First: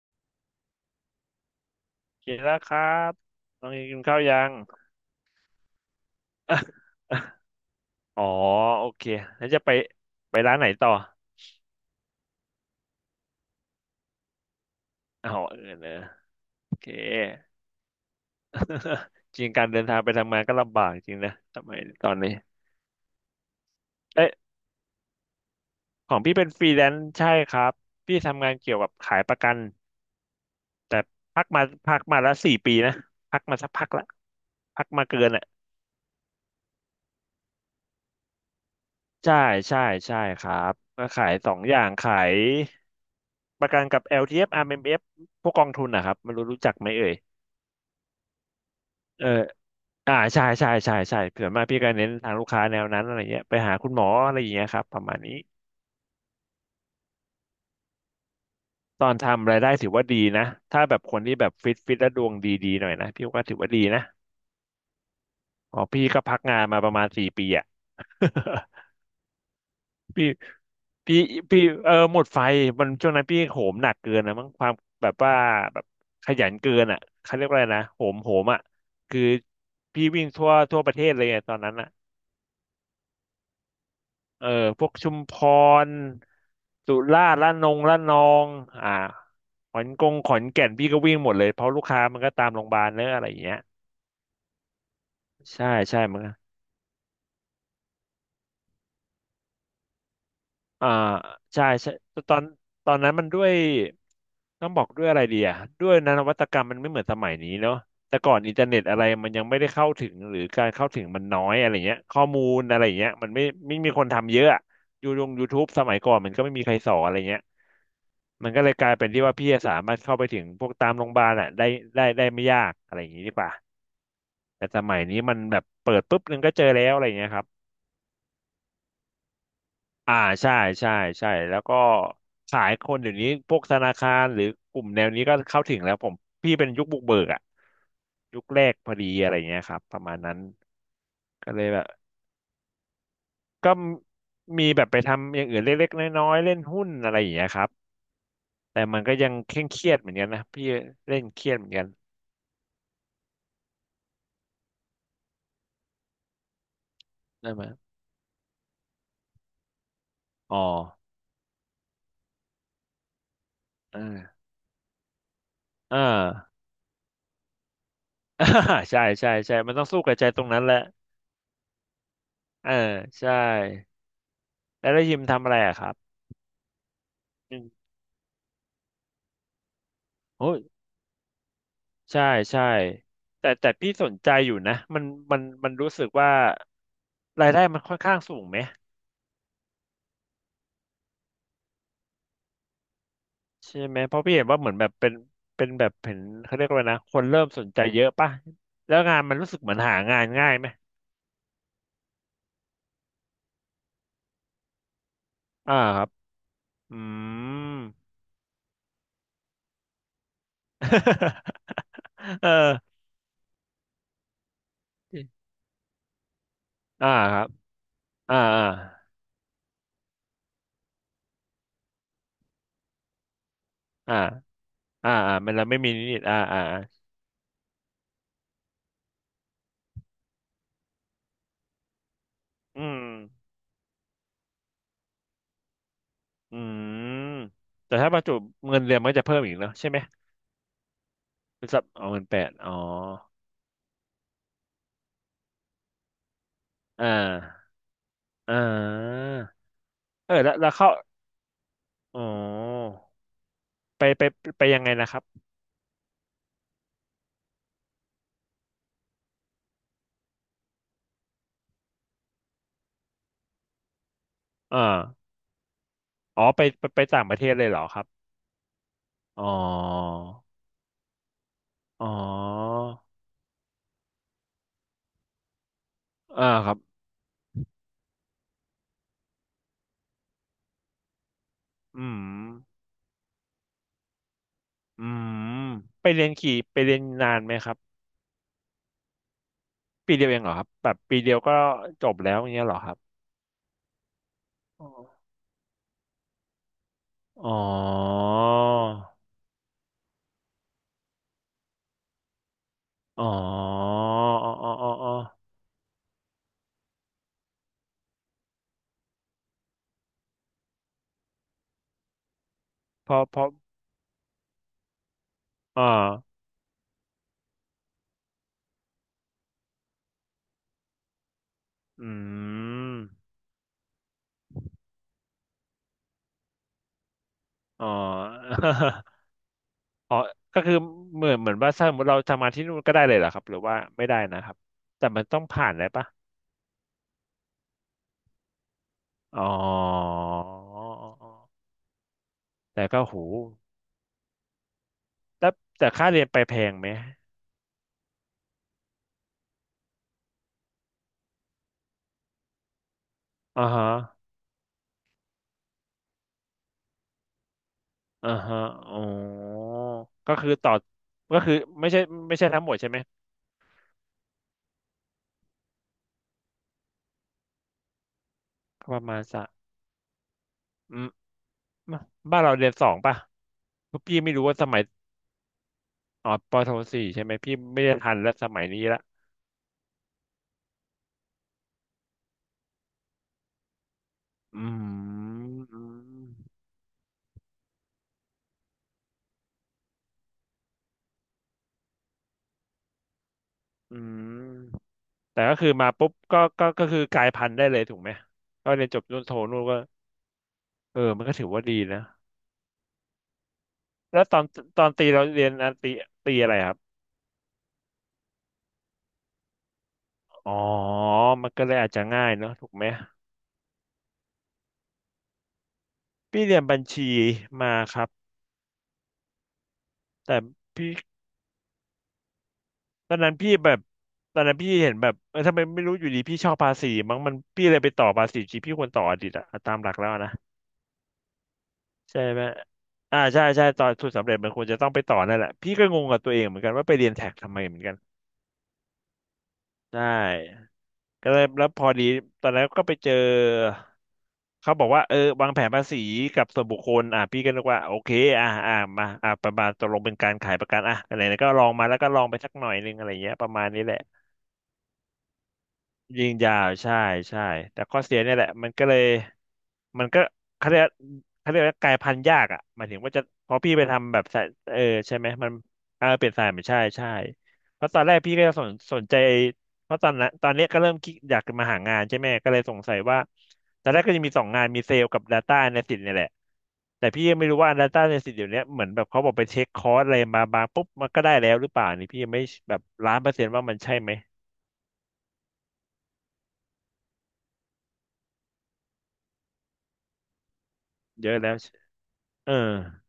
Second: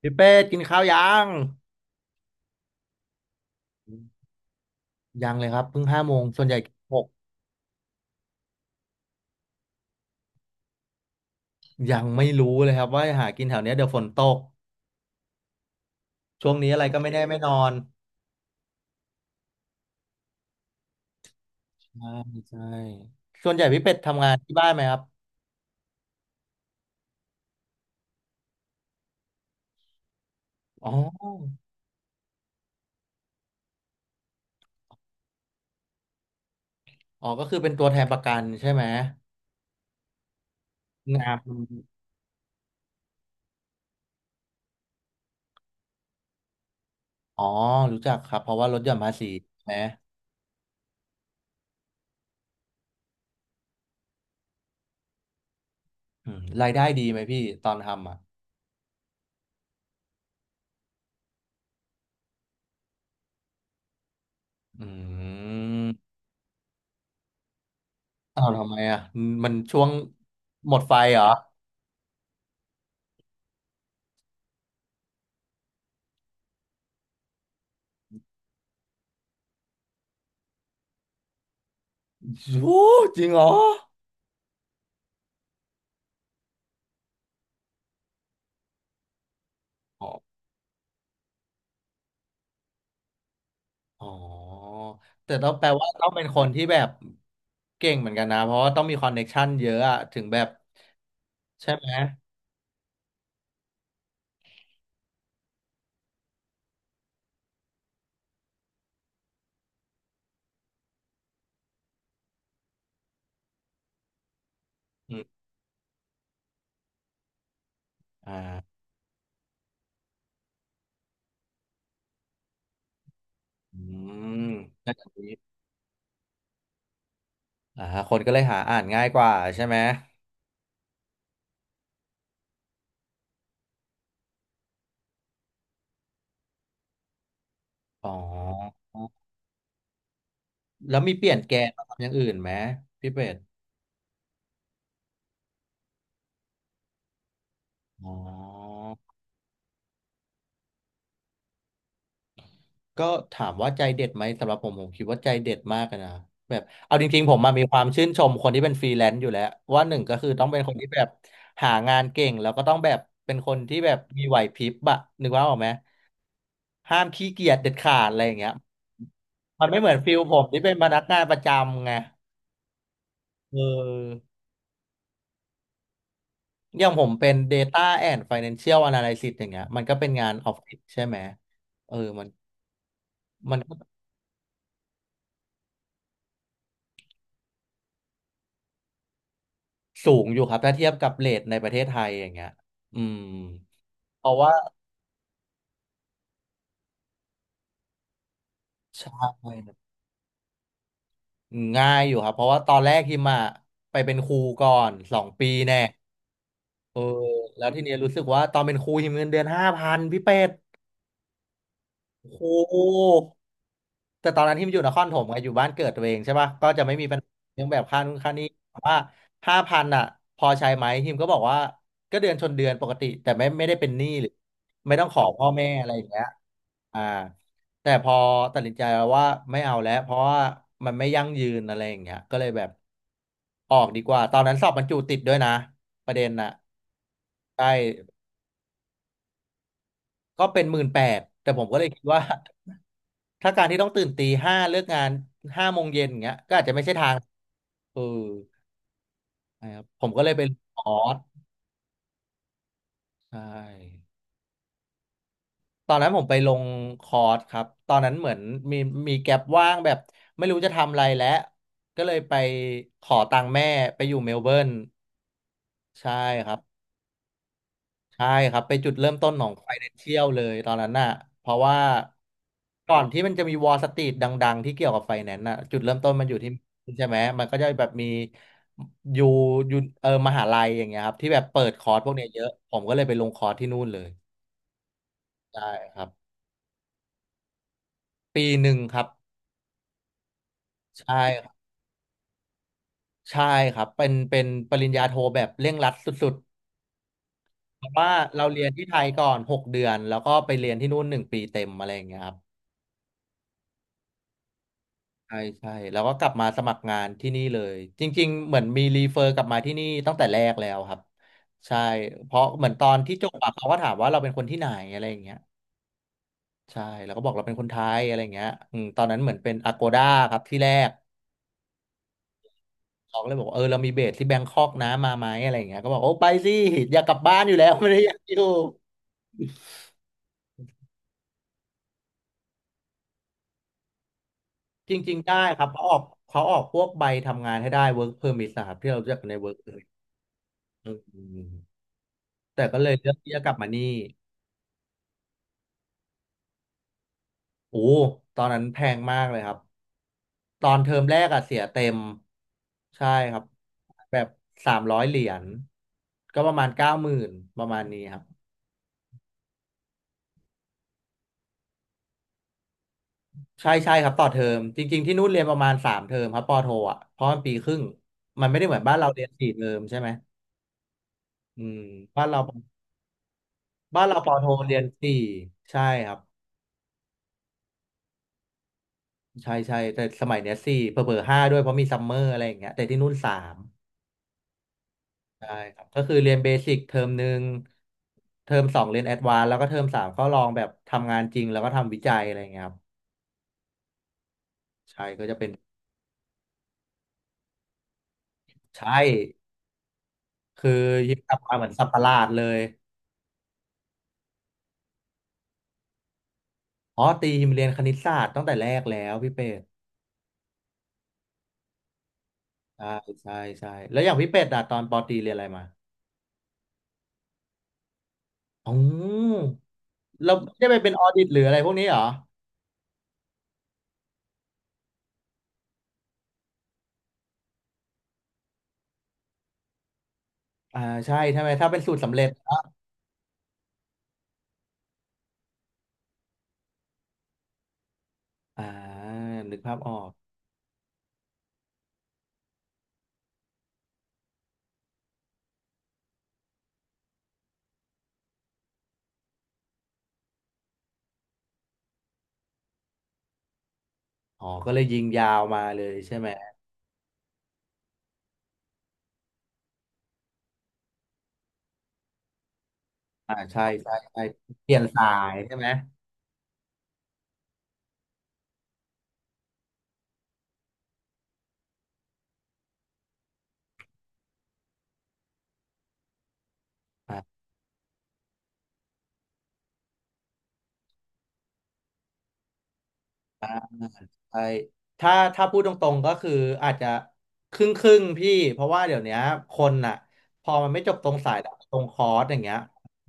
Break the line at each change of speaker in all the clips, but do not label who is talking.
พี่เป็ดกินข้าวยัง
กินแล้วครับน้องเอกินข้าวยัง
ยังเลยครับเพิ่งห้าโมงส่วนใหญ่หก
อ๋อ โอเคแล้วจะไปไปร้านไหนต่อ
ยังไม่รู้เลยครับว่าหากินแถวเนี้ยเดี๋ยวฝนตก
อ๋อเออเนอะ
ช่วงนี้
โอ
อะไร
เค
ก็ไม่แน่ไม่นอน
จริงการเดินทางไปทำงานก็ลำบากจริงนะทำไมยต
ใช่
อนนี้
ใช่ส่วนใหญ่พี่เป็ดทำงา
เอ๊ะ
นที่บ้านไหมครับ
ของพี่เป็นฟรีแลนซ์ใช่ครับ พี่ทำงานเกี่ยวกับขายประกัน
อ๋อ
แต่พักมาแล้วสี่ปีนะ พักมาสักพักละพักมาเกิน
อ๋อก็คือเป็นตัวแทนประกันใช่ไหม
ใช่ใช่ใช่ครับก็ขา
งา
ย
น
สองอย่างขายประกันกับ LTF RMF พวกกองทุนนะครับไม่รู้รู้จักไหมเอ่ย
อ๋อรู้จักครับเพราะว่าลดหย่อนภา
เอ
ษี
อ
ใช่ไหม
ใช่ใช่ใช่ใช่ส่วนมากพี่ก็เน้นทางลูกค้าแนวนั้นอะไรเงี้ยไปหาคุณหมออะไรอย่างเงี้ยครับประมาณนี้
รายได้ดีไหมพี่ตอนทำอ่ะ
ตอนทำรายได้ถือว่าดีนะถ้าแบบคนที่แบบฟิตฟิตและดวงดีๆหน่อยนะพี่ก็ถือว่าดีนะ
อื
อ๋อ
ม
พี่ก็พักงานมาประมาณสี่ปีอะ
อ้าวทำไม อ่ะมันช่วง
พี
หมดไฟ
พี
เหรอ
พีเออหมดไฟมันช่วงนั้นพี่โหมหนักเกินนะมั้งความแบบว่าแบบขยันเกินอ่ะเขาเรียกว่าอะไรนะโหมอ่ะคือพี่วิ่งทั่วประเทศเลยไงตอนนั้นอ่ะ
โอ้จริงเหรอ
เออพวกชุมพรสุราษฎร์ระนองอ่า
อ๋อ
ขอนแก่นพี่ก็วิ่งหมดเลยเพราะลูกค้ามันก็ตามโรงพยาบาลเนอะอะไรอย่างเงี้ย
อ๋อ แต่ต้องแป
ใช่
ลว่า
ใช่
ต้อง
มั
เป็นคน
น
ที่แบบเก่งเหมือนกันนะ เพราะว่าต้องมีคอนเน็กชันเยอะอะถึงแบบ
อ่าใช่
ใช่ไหม
ใช่ตอนตอนนั้นมันด้วยต้องบอกด้วยอะไรดีอ่ะด้วยนะนวัตกรรมมันไม่เหมือนสมัยนี้เนาะแต่ก่อนอินเทอร์เน็ตอะไรมันยังไม่ได้เข้าถึงหรือการเข้าถึงมันน้อยอะไรเงี้ยข้อมูลอะไรเงี้ยมันไม่มีคนทำเยอะอะยู
อื
ลง
ม
ยูทูบสมัยก่อนมันก็ไม่มีใครสอนอะไรเงี้ยมันก็เลย
อ่า
กลายเป็นที่ว่าพี่สามารถเข้าไปถึงพวกตามโรงพยาบาลอ่ะได้ได้ไม่ยากอะไรอย่างงี้ดีกว่า
อืม
แต่ส
แล้ว
มัย
แบบ
นี้
นี้
มันแบบเปิดปุ๊บนึงก็เจอแล้วอะไรเงี้ยครับ
อ่าคนก็เลยหาอ่านง่ายกว่าใช่ไหม
อ่าใช่ใช่ใช่แล้วก็ขายคนเดี๋ยวนี้พวกธนาคารหรือกลุ่มแนวนี้ก็เข้าถึงแล้วผมพี่เป็นยุคบุกเบิกอะ
อ๋
ยุคแรก
อ
พอดีอะไรเงี้ยครับประมาณนั้น
แล้วมีเปลี่ยน
ก็
แก
เล
น
ยแบ
มา
บ
ทำอย่างอื่นไหมพี่เป็ด
ก็มีแบบไปทำอย่างอื่นเล็กๆน้อยๆเล่นหุ้นอะไรอย่างเงี้ยครับ
อ๋
แต่
อ
มันก็ยังเคร่งเครียดเหมือนกันนะพี่เล่นเครียดเหมือนกัน
ก็ถามว่าใจเด็ดไหมสำหรับผมผมคิดว่าใจเด็ดมากอะนะแบบเอาจริงๆผม
ได้
มา
ไห
มี
ม
ความชื่นชมคนที่เป็นฟรีแลนซ์อยู่แล้วว่าหนึ่งก็คือต้อง
อ๋อ
เป็นคนที่แบบหางานเก่งแล้วก็ต้องแบบเป็นคนที่แบบมีไห
เออ
วพริบอะนึกว่าออกไหม
เออ
ห้ามขี้เกียจเด็ดขาดอะไรอย่างเงี้ย
ใช่ใช่ใช่
มัน
มัน
ไม่
ต้อ
เห
ง
มือน
สู้กั
ฟิ
บ
ล
ใจ
ผ
ตร
ม
ง
ที่
นั้น
เป็
แห
น
ละ
พนักงานประจำไง
เออใช่
เออ
แล้วได้ยิมทำอะไรอะครับ
อย่างผมเป็น
อื
Data
ม
and Financial Analysis อย่างเงี้ยมันก็เป็นงาน
โอ้
ออฟ
ย
ฟิศใช่ไหมเออ
ใช่
มัน
ใช่แต่
มัน
แต่
ก็
พี่สนใจอยู่นะมันมันรู้สึกว่ารายได้มันค่อนข้างสูงไหม
สูงอยู่ครับถ้าเทียบกับเรทในประเทศไทยอย่างเงี้ยอืม
ใช่ไหมเพ
เพ
ราะพี่
ราะ
เห็น
ว่า
ว่าเหมือนแบบเป็นเป็นแบบเห็นเขาเรียกว่าอะไรนะคนเริ่มสนใจเยอะป่ะแล้ว
ใช
งานมันรู้สึกเหมือ
่
นหางานง่ายไหม
ง่ายอยู่ครับเพราะว่าตอนแรกฮิมอะไปเป็นครูก่อน2 ปี
อ่า
แน่
ครับอื
เออแล้วทีเนี้ย
ม
รู้สึกว่าตอนเป็นครูฮิมเงินเดือนห้าพันพี่เป็ด
เออ
โอ้โห แต่ตอนนั้นที่มันอยู่นครปฐมไงอยู่บ้านเกิดตัวเองใช่ปะก็จะไม่มี
อ่า
ปัญหา
ครับ
เรื่องแบบค่านู่นค่า
อ่า
นี่
อ่า
แต่ว่าห้าพันอ่ะพอใช้ไหมทีมก็บอกว่าก็เดือนชนเดือนปกติแต่ไม่ได้เป็นหนี้
อ่า
หรือไม่ต้อง
อ่า
ขอ
อ่า
พ่อ
มันเรา
แม่
ไม่
อะ
มี
ไรอย่าง
นิ
เงี้
ด
ย
ๆอ่าอ่าอ่า
อ่าแต่พอตัดสินใจวว่าไม่เอาแล้วเพราะว่ามันไม่ยั่งยืนอะไรอย่างเงี้ยก็เลยแบบ
อืม
ออกดีกว่าตอนนั้นสอบบรรจุติดด้วยนะประเด็นน่ะ
อืม
ใช่
แต่ถ้าประจุเงินเดือนมันก็จะเพิ่มอีกเนอะใช่ไหม
ก็เป็น18,000แต่ผ
เป็
ม
น
ก็
สั
เล
บ
ยคิด
เอา
ว่า
เงินแปดอ๋อ
ถ้าการที่ต้องตื่นตีห้าเลิกงานห้าโมงเย็นอย่างเงี้ยก็อาจจะไม่ใช่
อ่
ทาง
า
เออ
อ่า
นะครับผมก็เล
เอ
ย
อ
ไป
แล้
ล
ว
ง
แล้ว
ค
เข้า
อร์ส
อ๋อ
ใช
ไป
่
ไปไปยังไงนะครับ
ตอนนั้นผมไปลงคอร์สครับตอนนั้นเหมือนมีมีแก็ปว่างแบบไม่รู้จะทำอะไรแล้วก็เลยไปขอตังค์แม่ไปอยู่เมลเบิร์น
อ่า
ใช่
อ๋อ
ครับ
ไปต่างประเทศเลยเหรอครับ
ใช่ครับไปจุดเริ่มต้นข
อ๋อ
อง Financial เลยตอนนั้นน่ะเพราะว่า
อ๋อ
ก่อนที่มันจะมีวอล s ต r ี e ดังๆที่เกี่ยวกับไฟแนนซ์น่ะจุดเริ่มต้นมันอยู่
อ่า
ที่
ครับ
ใช่ไหมมันก็จะแบบมีอยู่อยู่มหาลัยอย่างเงี้ยครับที่แบบเปิดคอร์ส
อื
พวกเนี้
ม
ยเยอะผมก็เลยไปลงคอร์สที่นู่นเลย
อืม
ใช่ครั
ไป
บ
เรียนขี่ไปเรียนนานไหมครับ
1 ปีครับ
ปีเดียวเองเหรอครับแบบ
ใช่
ปีเดียว
ครั
ก็
บ
จบแล้วอย่างเงี้ยเหรอครับ
ใช่ครับเป็นป
อ๋
ริ
อ
ญญาโทแบบเร่งรัดสุด
อ๋อ
ๆเพราะว่าเราเรียนที่ไทยก่อน6 เดือนแล้วก็ไปเรียนที่นู่น1 ปีเต็มอะไรอย่างเงี้ยครับ
อ๋ออ๋ออ๋ออ๋อ
ใช่ใช่แล้วก็กลับมาสมัครงานที่นี่เลยจริงๆเหมือนมีรีเฟอร์กลับมาที่นี่ตั้งแต่แรกแล้วครับใช่เพราะเหมือนตอน
เพ
ที่
อ
จบ
พอ
อะเขาก็ถามว่าเราเป็นคนที่ไหนอะไรอย่างเงี้ย
อ่า
ใช่แล้วก็บอกเราเป็นคนไทยอะไรอย่างเงี้ยตอนนั้นเหมือนเป็นอ g โกด้าครับที่แรก
อื
เขาก็
ม
เลยบอกว่าเออเรามีเบสที่แบงคอกนะมาไหมอะไรอย่างเงี้ยก็บอกโอ้ไปสิอยากกลับบ้านอยู่แล้ว
อ๋อ
ไม่ได้อยากอยู่
อ๋อก็คือเหมือนเหมือนว่าถ้าสมมติเราทำงานที่นู่นก็ได้เลยเหรอครับหรือว่าไม่ได้นะครับ
จ
แต่
ริง
มัน
ๆได้
ต้อง
ครั
ผ่า
บ
นอะ
เขา
ไร
ออก
ปะ
เขาออกพวกใบทำงานให้ได้ work permit นะครับที่เราเรียกกันใน
อ๋อ
work permit อืมแต่ก็
แต่
เลย
ก็
เลือ
โห
กที่จะกลับมานี่
แต่แต่ค่าเรียนไปแพงไหม
โอ้ ตอนนั้นแพงมากเลยครับ ตอนเทอมแรกอะเสียเต็มใช่ครับ
อ่าฮะ
แบบ300 เหรียญก็ประมาณ90,000ประมาณนี้ครับ
อ่าฮะอ๋อก็คือต่อก็คือไม่ใช่ไม่ใช่ทั้งหมดใช่ไหม
ใช่ใช่ครับต่อเทอม จริงๆที่นู่นเรียนประมาณ3 เทอมครับปอโทอ่ะ เพราะมันปีครึ่งมันไม่ได้เหมือน
ก็
บ้าน
ประ
เรา
มา
เรี
ณ
ยน
สั
สี่
ก
เทอมใช่ไหม
อืม
อืมบ้านเรา
บ้านเราเรียนสองป่ะคือ
บ้านเรา
พี่
ป
ไม่
อ
รู้
โท
ว่าส
เรี
มั
ย
ย
นสี่ใช่ครับ
อ๋อปโทสี่ใช่ไหมพี่ไม่ได้ทันแล้วสมัยนี้ละ
ใช่ใช่แต่สมัยเนี้ยสี่เผลอๆห้าด้วยเพราะมีซัมเมอร์อะไรอย่างเงี้ยแต่ที่นู่นสาม
อืม
ใช่ค
อื
รับก็
ม
คือเรียนเบสิกเทอมหนึ่งเทอมสองเรียนแอดวานซ์แล้วก็เทอมสามก็ลองแบบทำงานจริงแล้วก็ทำวิจัยอะไรเงี้ยครับ
อืม
ใช่ก็จะ
แต่
เป็น
ก็คือมาปุ๊บก็คือกลายพันธุ์ได้เลยถูกไหมก็เรียน
ใช่
จบนู่นโทนู่นก็
คือ
เออ
ยิม
มัน
ก
ก็
ลับ
ถือ
มาเห
ว่า
มือน
ดี
สัตว์ป
นะ
ระหลาดเลย
แล้วตอนตีเราเรียนอันตีตีอะไรครับ
อ๋อตียิมเรียนคณิตศาสตร์ตั้งแต่แรกแล้วพี่เป็ด
อ๋อมันก็เลยอาจจะง่ายเนอะถูกไหม
ใช่ใช่ใช่แล้วอย่างพี่เป็ดอะตอนปอตรีเรียนอะไรมา
พี่เรียนบัญชีมาครับ
อ๋อเรา
แต่
ไม่ได้ไป
พี่
เป็นออดิตหรืออะไรพวกนี้เหรอ
ตอนนั้นพี่แบบตอนนั้นพี่เห็นแบบเออทำไมไม่รู้อยู่ดีพี่ชอบภาษีมั้งมันพี่เลยไปต่อภาษีจริงพี่ควรต่ออดีตอะตามหลักแล้วนะ
อ่าใช่ใช่ไหมถ้าเป็นสูตรสำ
ใช่
เร็จ
ไหมใช่ใช่ตอนทุนสำเร็จมันควรจะต้องไปต่อนั่นแหละพี่ก็งงกับตัวเองเหมือนกันว่าไปเรียนแท็กทำไมเหมือนกัน
อ่านึกภาพออ
ใช่
ก
ก็เลยแล้วพอดีตอนนั้นก็ไปเจอเขาบอกว่าวางแผนภาษีกับส่วนบุคคลอ่ะพี่ก็นึกว่าโอเคอ่ะอ่ะมาอ่ะประมาณตกลงเป็นการขายประกันอ่ะอะไรนะก็ลองมาแล้วก็ลองไปสักหน่อยนึงอะไรเงี้ยประมาณนี้แหละ
อ๋อก็เลยยิงยาวมาเลยใช่
ยิ
ไหม
งยาวใช่ใช่แต่ข้อเสียเนี่ยแหละมันก็เลยมันก็เขาเรียกเขาเรียกว่ากลายพันธุ์ยากอ่ะหมายถึงว่าจะ
อ่า
พอ
ใช่
พี่ไป
ใช่
ทำแบ
ใช่
บสาย
เปลี่
เอ
ย
อ
นสา
ใช่ไหม
ย
มัน
ใช่ไหม
เออเปลี่ยนสายไม่ใช่ใช่เพราะตอนแรกพี่ก็สนใจเพราะตอนนั้นตอนเนี้ยก็เริ่มคิดอยากจะมาหางานใช่ไหมก็เลยสงสัยว่าตอนแรกก็จะมีสองงานมีเซลล์กับ Data Analyst เนี่ยแหละแต่พี่ยั
อ่า
งไม่รู้ว่า Data Analyst เดี๋ยวเนี้ยเหมือนแบบเขาบอกไปเช็คคอร์สอะไรมาบางปุ๊บมันก็ได้แล้วหรือเปล่านี่พี่ยังไม่แบบ100%ว่ามันใช่ไหม
ใช่ถ้าพูดตรงๆก็คืออาจจะครึ่งครึ่งพี่เพราะว่าเดี๋ยวเนี้ยคนอ่ะพอมันไม่จบตรง
เย
สาย
อะ
แต่
แล้ว
ตรงคอร์สอย่าง
เอ
เงี้
อ
ย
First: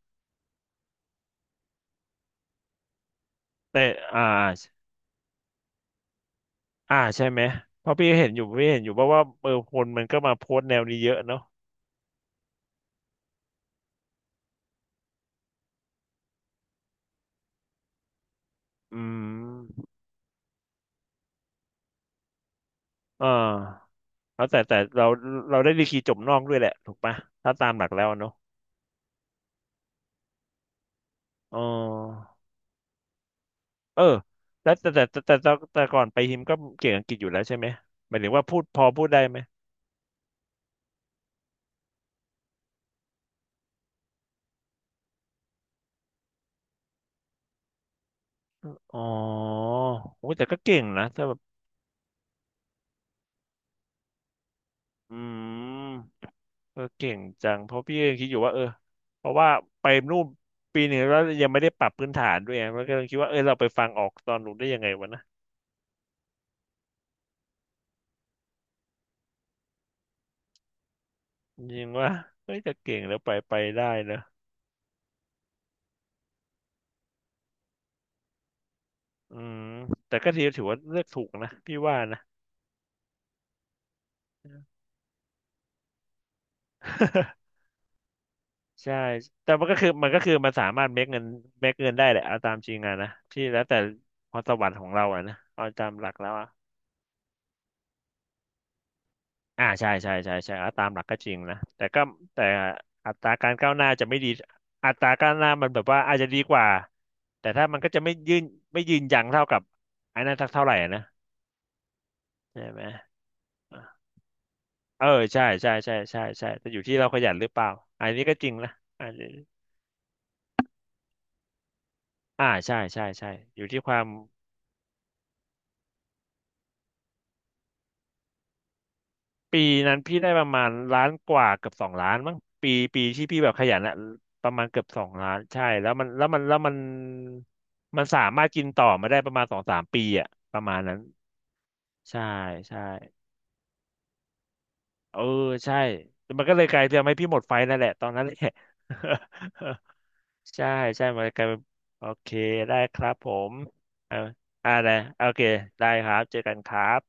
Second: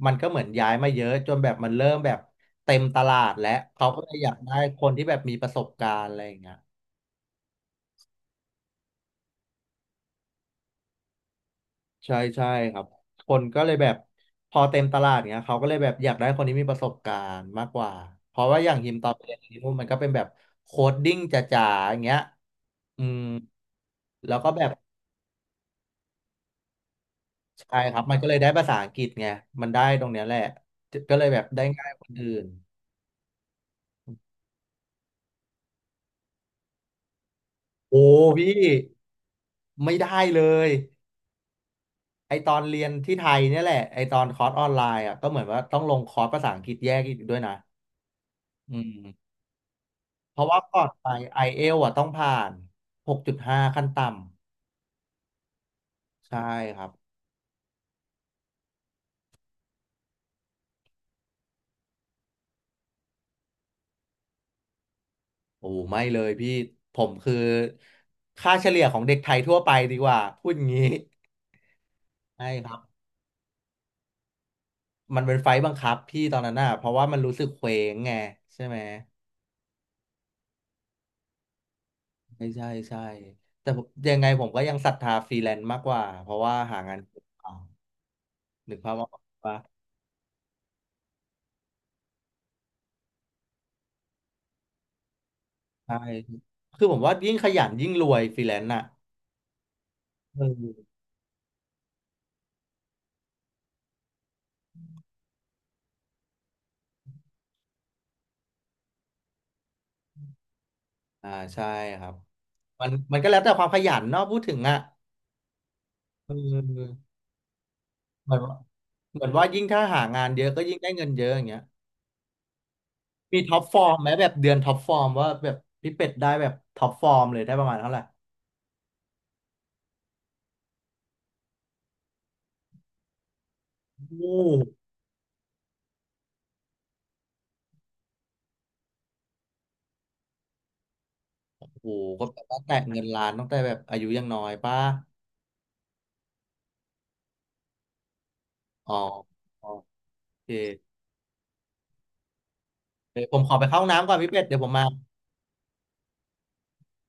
มันก็เหมือนย้ายมาเยอะจนแบบมันเริ่มแบบเต็มตลาดและ
แต่
เขาก็เลย
อ่า
อยากได้คนที่แบบมีประสบการณ์อะไรอย่างเงี้ย
อ่าใช่ไหมเพราะพี่เห็นอยู่ว่าะว่าเออคนมันก็มาโพสต์แนวนี้เยอะเนาะ
ใช่ใช่ครับคนก็เลยแบบพอเต็มตลาดเนี้ยเขาก็เลยแบบอยากได้คนที่มีประสบการณ์มากกว่าเพราะว่าอย่างฮิม
อื
ตอนไปเรียนที่นู่นมัน
ม
ก็เป็นแบบโคดดิ้งจ๋าๆอย่างเงี้ยอืม
อ่า
แล้ว
แล้ว
ก็แบบ
แต่เราเราได้ดีกรีจบนอกด้วยแหละถูกปะถ้าตาม
ใช่
หลัก
ครับ
แล้ว
มันก็
เนาะ
เลยได้ภาษาอังกฤษไงมันได้ตรงเนี้ยแหละก็เลยแบบ
อ๋อ
ได้ง่ายกว่าคนอื่น
เออแล้วแต่ก่อนไปฮิมก็เก่งอังกฤษอยู่แล้วใช่ไหม
โอ้
หมายถึงว่า
พี่
พอพูดได้ไหม
ไม่ได้เลยไอตอนเรียนที่ไทยเนี่ยแหละไอตอนคอร์สออนไลน์อ่ะก็เหมือนว่าต้องลงคอร์สภาษาอังกฤษแยกอีกด้วยนะอื
อ๋อ
ม
โอ้ย
เพ
แต่
ราะ
ก็
ว่า
เก่
ก่อ
ง
น
นะ
ไป
ถ้าแบ
ไอ
บ
เอลอ่ะต้องผ่าน 6.5 ขั้นต่
อืม
ำ ใช่
เอ
ค
อ
รับ
เก่งจังเพราะพี่ยังคิดอยู่ว่าเออเพราะว่าไปนู่นปีหนึ่งแล้วยังไม่ได้ปรับพื้นฐานด้วยไงแล้วก็เลยคิดว่าเออเราไปฟังออกตอนหนูนได้ยังไงวะนะ
โอ้ไม่เลยพี่ผมคือค่าเฉลี่ยของเด็กไทยทั่วไปดีกว่าพูดงี้
ยิงว่า
ใช่
เฮ้ย
ค
จะ
รับ
เก่งแล้วไปได้เนอะ
มันเป็นไฟล์บังคับพี่ตอนนั้นน่ะเพราะว่ามันรู้สึกเคว้งไงใช่ไหม
อืมแต่ก็ถือว่าเลือกถูกนะพี่ว่านะ
ใช่ใช่ใช่แต่ผมยังไงผมก็ยังศรัทธาฟรีแลนซ์มากกว่าเพราะว่าหางาน เอานึกภา
ใช่
พออก
แต่
ปะ
มันก็คือมันสามารถเมคเงินเมคเงินได้แหละเอาตามจริงอะนะที่แล้วแต่พรสวรรค์ของเราอะนะเอาตาม
ใช่
หลักแล้วอะ
คือผมว่ายิ่งขยันยิ่งรวยฟรีแลนซ์น่ะ
อ่าใช่ใช่ใช่
เอ
ใช่อ่ะตาม
อ
หลักก็จริงนะแต่ก็แต่อัตราการก้าวหน้าจะไม่ดีอัตราก้าวหน้ามันแบบว่าอาจจะดีกว่าแต่ถ้ามันก็จะไม่ยืนไม่ยืนยังเท่ากับไอ้นั่นสักเท่าไหร่อะนะ
อ่าใช่ครับ
ใช่ไหม
มันก็แล้วแต่ความขยันเนาะพูดถึงอ่ะ
เออใช่ใช่ใช่ใช่
เ
ใช่แต่อยู่ที่
ออ
เราขยันหรือเปล่าอันนี้
เห
ก็
มือน
จริง
ว่า
นะอัน
เหมื
นี้
อนว่ายิ่งถ้าหางานเยอะก็ยิ่งได้เงินเยอะอย่างเงี้ย
อ่าใช่ใช่ใช่
มีท็อ
อ
ป
ยู่
ฟอ
ที่ค
ร์ม
วา
ไห
ม
มแบบเดือนท็อปฟอร์มว่าแบบพี่เป็ดได้แบบท็อปฟอร์มเลยได้ประมาณเท่าไหร่
ปีนั้นพี่ได้ประมาณล้านกว่าเกือบสองล้านมั้งปีปีที่พี่แบบขยันอะ
โอ้
ประมาณเกือบสองล้านใช่แล้วมันมันสามารถกินต่อมาได้ประมาณสองสามปีอะประมาณนั้น
โห
ใช่
ก็แปลว่าแตะ
ใช่
เงินล้านตั้งแต่แบบอายุยังน้อยป้า
เออใช่มันก็เลยกลายเป็นทำให้พี่หมดไฟนั่นแหละตอนนั้นแหละ
อ๋อโอ เค
ใช่ใช่มันกลายเป็นโอเคได้ครับ
เดี๋ย
ผ
วผมข
ม
อไปเข้าห้องน้ำก่อ
เอา
นพี่เป็ดเดี๋ยวผ
อะ
มมา
ไรโอเคได้ครับเจอกันครับ